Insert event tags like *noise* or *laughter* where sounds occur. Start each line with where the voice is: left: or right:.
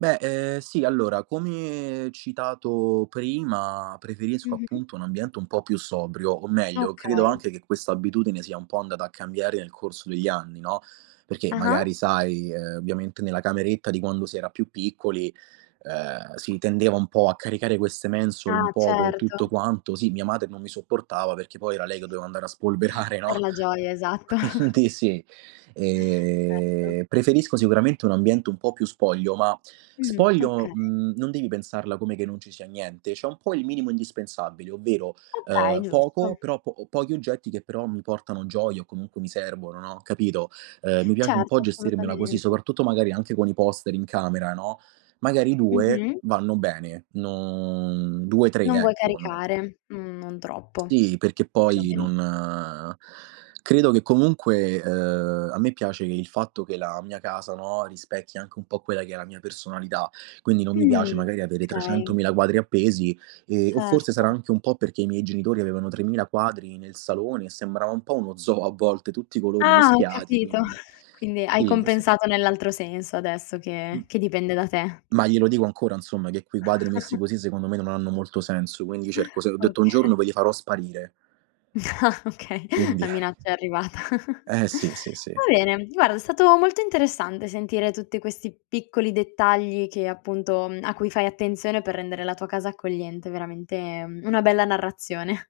right: Beh ehm sì, allora come citato prima preferisco
left: Mh-mh.
right: appunto un ambiente un po' più sobrio, o meglio credo
left: Okay.
right: anche che questa abitudine sia un po' andata a cambiare nel corso degli anni, no, perché
left: Ah-ah.
right: magari sai, uhm, ovviamente nella cameretta di quando si era più piccoli, uhm, si tendeva un po' a caricare queste mensole un
left: Ah,
right: po' co'
left: certo.
right: tutto quanto, sì mia madre non mi sopportava perché poi era lei che doveva andare a spolverare
left: Per
right: no,
left: la gioia, esatto. *chuckles*
right: quindi sì.
left: Certo.
right: Ehm, preferisco sicuramente un ambiente un po' più spoglio, ma
left: Mh-mh.
right: spoglio,
left: Okay.
right: mhmm, non devi pensarla come che non ci sia niente, c'è un po' il minimo indispensabile, ovvero,
left: Okay,
right: uhm, poco,
left: giusto.
right: però po pochi oggetti che però mi portano gioia o comunque mi servono, no, capito, uhm, mi piace un po'
left: Certo,
right: gestirmela così,
left: assolutamente.
right: soprattutto magari anche con i poster in camera, no, magari 2
left: Mh-mh.
right: vanno bene, no, 2, 3,
left: Non vuoi
right: ecco, non
left: caricare? Mh, non troppo
right: Sì, perché poi
left: perlomeno.
right: non credo che comunque, uhm, a me piace che il fatto che la mia casa, no, rispecchi anche un po' quella che è la mia personalità, Quindi non mi
left: Mh,
right: piace magari avere
left: okay.
right: trecentomila quadri appesi ehm, o forse
left: Certo.
right: sarà anche un po' perché i miei genitori avevano tremila quadri nel salone e sembrava un po' uno zoo a volte, tutti i colori
left: Ah, ho
right: mischiati,
left: capito.
right: quindi
left: Quindi hai
right: sì, sì.
left: compensato nell'altro senso adesso che
right: Mh.
left: che dipende da te.
right: Ma glielo dico ancora insomma che quei quadri messi
left: *chuckles*
right: così secondo me non hanno molto senso, quindi cerco se ho detto: "Un
left: Oka
right: giorno poi li farò sparire".
left: No, okay,
right: Quindi
left: la
right: *chuckles*
left: minaccia è arrivata.
right: Eh, sì, sì, sì.
left: Va bene, guarda, è stato molto interessante sentire tutti questi piccoli dettagli che appunto a cui fai attenzione per rendere la tua casa accogliente, veramente una bella narrazione.